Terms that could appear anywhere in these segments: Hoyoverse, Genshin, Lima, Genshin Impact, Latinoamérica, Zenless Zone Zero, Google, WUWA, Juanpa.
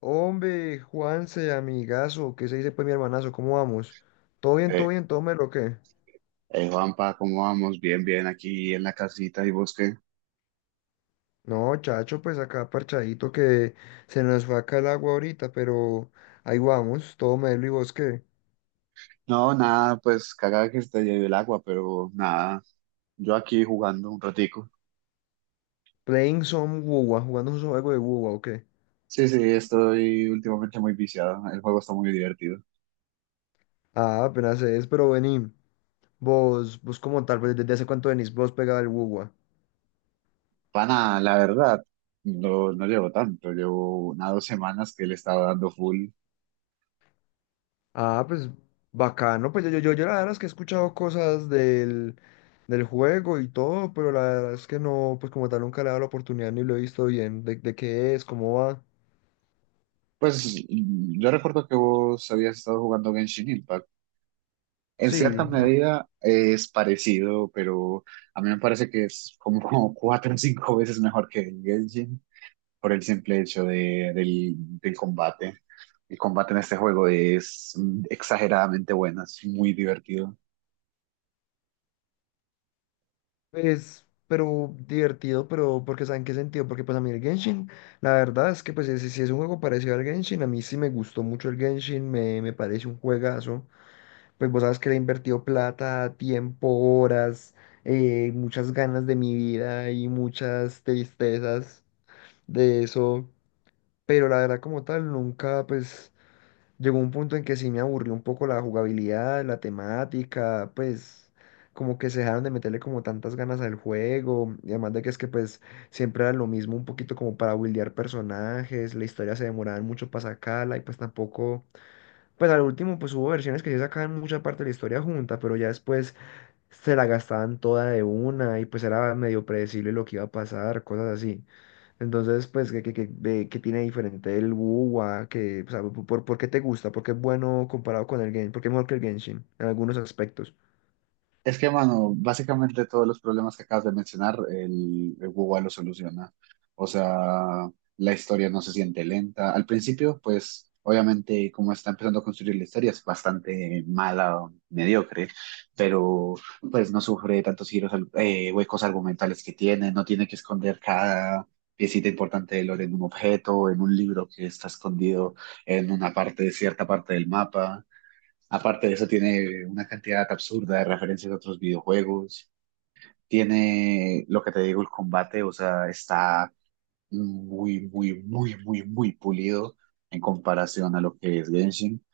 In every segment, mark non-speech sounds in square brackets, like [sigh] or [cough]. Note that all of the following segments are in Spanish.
Hombre, Juanse, amigazo, ¿qué se dice pues mi hermanazo? ¿Cómo vamos? ¿Todo bien, Eh, todo bien, todo lo que? Juanpa, ¿cómo vamos? Bien, bien, aquí en la casita y busqué. No, chacho, pues acá parchadito que se nos fue acá el agua ahorita, pero ahí vamos, todo melo y vos qué. No, nada, pues cagada que se te lleve el agua, pero nada, yo aquí jugando un ratico. Playing some WUWA, jugando un juego de WUWA, ¿o qué? Sí, sí, estoy últimamente muy viciado, el juego está muy divertido. Ah, apenas es, pero vení, vos como tal, pues desde hace cuánto venís vos pegado al WUWA. Pana, la verdad, no llevo tanto, llevo unas 2 semanas que le estaba dando full. Ah, pues bacano, pues yo la verdad es que he escuchado cosas del juego y todo, pero la verdad es que no, pues como tal nunca le he dado la oportunidad ni lo he visto bien, de qué es, cómo va. Pues yo recuerdo que vos habías estado jugando Genshin Impact. En Sí, cierta a mí medida es parecido, pero a mí me parece que es como, como cuatro o cinco veces mejor que el Genshin por el simple hecho del combate. El combate en este juego es exageradamente bueno, es muy divertido. es, pero divertido, pero porque ¿saben qué sentido? Porque pues a mí el Genshin, la verdad es que pues si es un juego parecido al Genshin, a mí sí me gustó mucho el Genshin, me parece un juegazo. Pues vos sabes que le he invertido plata, tiempo, horas, muchas ganas de mi vida y muchas tristezas de eso. Pero la verdad como tal, nunca pues llegó un punto en que sí me aburrió un poco la jugabilidad, la temática, pues como que se dejaron de meterle como tantas ganas al juego. Y además de que es que pues siempre era lo mismo, un poquito como para buildear personajes, la historia se demoraba mucho para sacarla y pues tampoco pues al último, pues hubo versiones que sí sacaban mucha parte de la historia junta, pero ya después se la gastaban toda de una y pues era medio predecible lo que iba a pasar, cosas así. Entonces, pues, ¿qué tiene diferente el WoW? Que, o sea, ¿por qué te gusta? ¿Por qué es bueno comparado con el Genshin? ¿Por qué es mejor que el Genshin en algunos aspectos? Es que, mano, básicamente todos los problemas que acabas de mencionar, el Google lo soluciona. O sea, la historia no se siente lenta. Al principio, pues, obviamente, como está empezando a construir la historia, es bastante mala, mediocre, pero pues no sufre tantos giros, huecos argumentales que tiene, no tiene que esconder cada piecita importante del lore en un objeto, en un libro que está escondido en una parte, cierta parte del mapa. Aparte de eso, tiene una cantidad absurda de referencias a otros videojuegos. Tiene lo que te digo, el combate, o sea, está muy, muy, muy, muy, muy pulido en comparación a lo que es Genshin,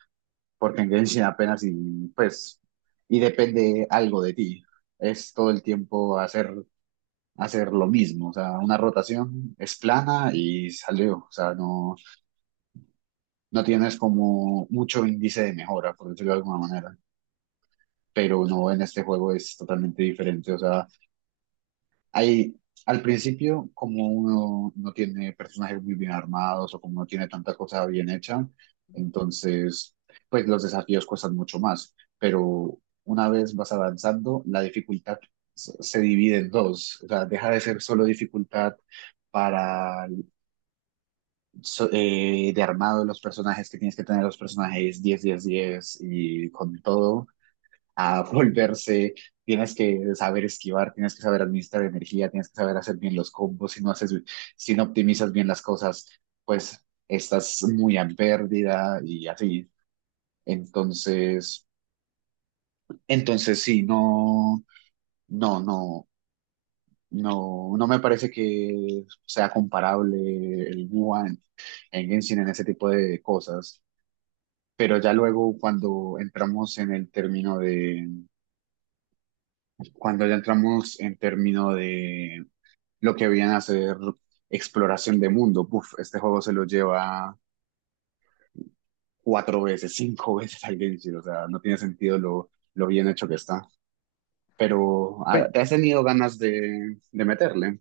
porque en Genshin apenas y pues, y depende algo de ti. Es todo el tiempo hacer lo mismo, o sea, una rotación es plana y salió, o sea, no, no tienes como mucho índice de mejora, por decirlo de alguna manera. Pero no, en este juego es totalmente diferente. O sea, hay, al principio, como uno no tiene personajes muy bien armados o como no tiene tanta cosa bien hecha, entonces, pues los desafíos cuestan mucho más, pero una vez vas avanzando, la dificultad se divide en dos, o sea, deja de ser solo dificultad para el de armado de los personajes, que tienes que tener los personajes 10 10 10 y con todo, a volverse, tienes que saber esquivar, tienes que saber administrar energía, tienes que saber hacer bien los combos, si no haces, si no optimizas bien las cosas, pues estás muy a pérdida y así. Entonces, entonces sí, no, no, no me parece que sea comparable el Wuhan en Genshin en ese tipo de cosas. Pero ya luego cuando entramos en el término cuando ya entramos en término de lo que habían hacer exploración de mundo. Uf, este juego se lo lleva cuatro veces, cinco veces al Genshin, o sea, no tiene sentido lo bien hecho que está. Pero, Pues, ¿te has tenido ganas de meterle?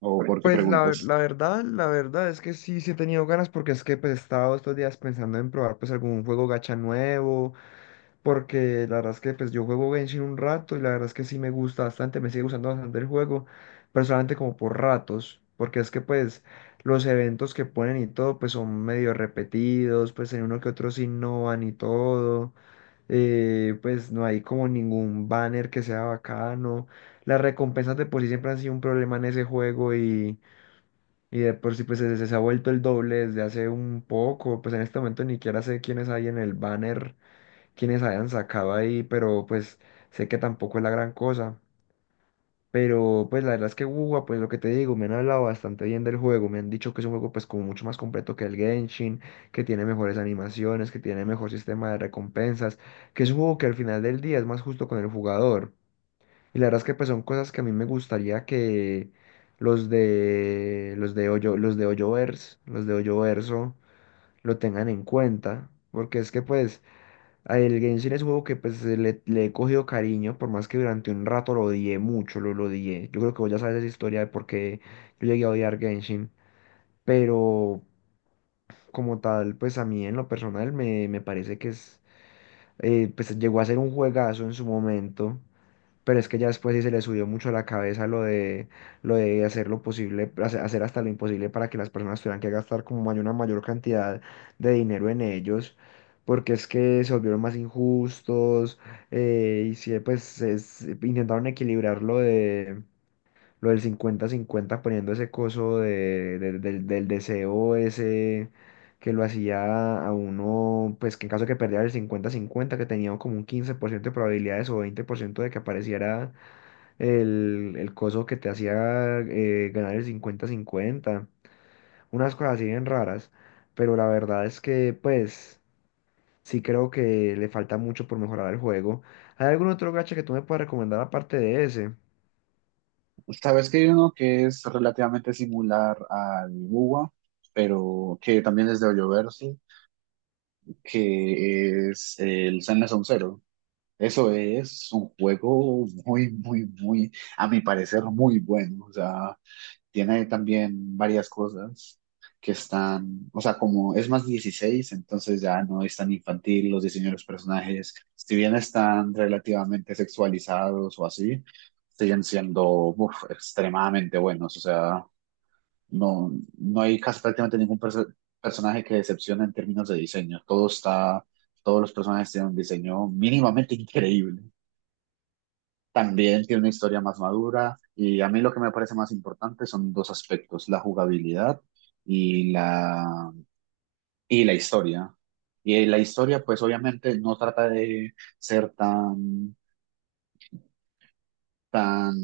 ¿O por qué pues la, ver- preguntas? la verdad, la verdad es que sí, sí he tenido ganas porque es que pues he estado estos días pensando en probar pues algún juego gacha nuevo. Porque la verdad es que pues yo juego Genshin un rato y la verdad es que sí me gusta bastante, me sigue gustando bastante el juego, pero solamente como por ratos, porque es que pues los eventos que ponen y todo pues son medio repetidos, pues en uno que otro sí no van y todo, pues no hay como ningún banner que sea bacano, las recompensas de por sí siempre han sido un problema en ese juego y de por sí pues se ha vuelto el doble desde hace un poco, pues en este momento ni siquiera sé quiénes hay en el banner quienes hayan sacado ahí, pero pues sé que tampoco es la gran cosa. Pero pues la verdad es que Wuwa, pues lo que te digo, me han hablado bastante bien del juego, me han dicho que es un juego pues como mucho más completo que el Genshin, que tiene mejores animaciones, que tiene mejor sistema de recompensas, que es un juego que al final del día es más justo con el jugador. Y la verdad es que pues son cosas que a mí me gustaría que los de Hoyo, los de Hoyoverse, los de Hoyoverso lo tengan en cuenta, porque es que pues ah, el Genshin es un juego que pues le he cogido cariño, por más que durante un rato lo odié mucho, lo odié. Yo creo que vos ya sabes esa historia de por qué yo llegué a odiar Genshin, pero como tal, pues a mí en lo personal me parece que es, pues llegó a ser un juegazo en su momento. Pero es que ya después sí se le subió mucho a la cabeza lo de hacer lo posible, hacer hasta lo imposible para que las personas tuvieran que gastar como una mayor cantidad de dinero en ellos, porque es que se volvieron más injustos, y sí, pues intentaron equilibrar lo del 50/50 poniendo ese coso del deseo ese que lo hacía a uno, pues que en caso de que perdiera el 50/50 que tenía como un 15% de probabilidades o 20% de que apareciera el coso que te hacía ganar el 50/50, unas cosas así bien raras, pero la verdad es que pues sí creo que le falta mucho por mejorar el juego. ¿Hay algún otro gacha que tú me puedas recomendar aparte de ese? Sabes que hay uno que es relativamente similar al Buwa, pero que también es de Hoyoverse, que es el Zenless on Zero. Eso es un juego muy, muy, muy, a mi parecer, muy bueno. O sea, tiene también varias cosas que están, o sea, como es más 16, entonces ya no es tan infantil los diseños de los personajes. Si bien están relativamente sexualizados o así, siguen siendo uf, extremadamente buenos. O sea, no, no hay casi prácticamente ningún personaje que decepcione en términos de diseño. Todo está, todos los personajes tienen un diseño mínimamente increíble. También tiene una historia más madura y a mí lo que me parece más importante son dos aspectos, la jugabilidad y la, y la historia. Y la historia, pues obviamente no trata de ser tan, tan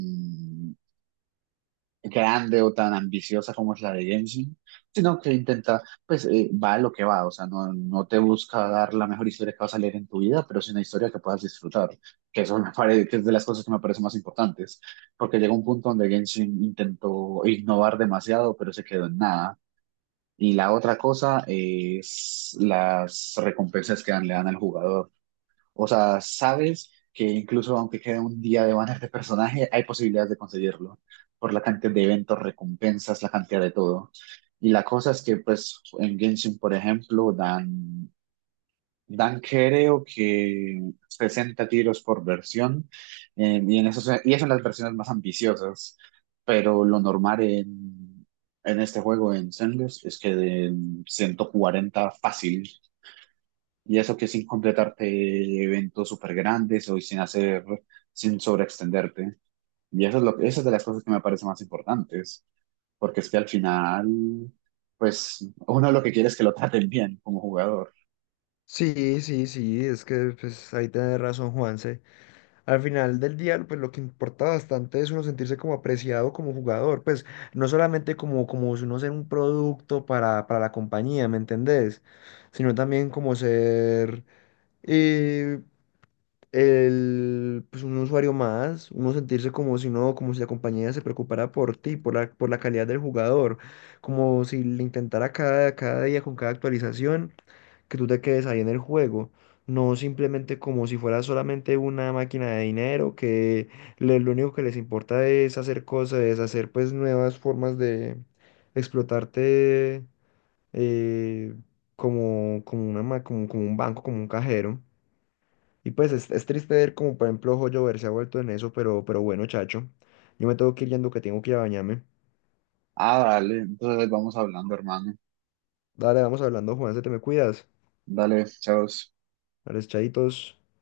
grande o tan ambiciosa como es la de Genshin, sino que intenta, pues va a lo que va, o sea, no, no te busca dar la mejor historia que vas a leer en tu vida, pero es una historia que puedas disfrutar, que eso me parece, [laughs] que es de las cosas que me parecen más importantes, porque llegó un punto donde Genshin intentó innovar demasiado, pero se quedó en nada. Y la otra cosa es las recompensas que le dan al jugador. O sea, sabes que incluso aunque quede un día de banner de personaje, hay posibilidades de conseguirlo por la cantidad de eventos, recompensas, la cantidad de todo. Y la cosa es que, pues, en Genshin, por ejemplo, dan creo que 60 tiros por versión, en esos, y eso en las versiones más ambiciosas, pero lo normal en este juego, en Zenless, es que den 140 fácil. Y eso que sin completarte eventos súper grandes o sin hacer, sin sobreextenderte. Y eso es lo, eso es de las cosas que me parecen más importantes, porque es que al final, pues uno lo que quiere es que lo traten bien como jugador. Sí, sí, sí, es que pues ahí tenés razón, Juanse. Al final del día, pues lo que importa bastante es uno sentirse como apreciado como jugador, pues no solamente como si uno ser un producto para la compañía, ¿me entendés? Sino también como ser eh, pues un usuario más, uno sentirse como si no, como si la compañía se preocupara por ti, por la calidad del jugador, como si le intentara cada día con cada actualización que tú te quedes ahí en el juego. No simplemente como si fuera solamente una máquina de dinero que lo único que les importa es hacer cosas, es hacer pues nuevas formas de explotarte eh, como un banco, como un cajero. Y pues es triste ver como por ejemplo Joyo Ver se ha vuelto en eso, pero bueno, chacho. Yo me tengo que ir yendo que tengo que ir a bañarme. Ah, dale, entonces vamos hablando, hermano. Dale, vamos hablando, Juan, se te me cuidas. Dale, chao. Dale, chaditos.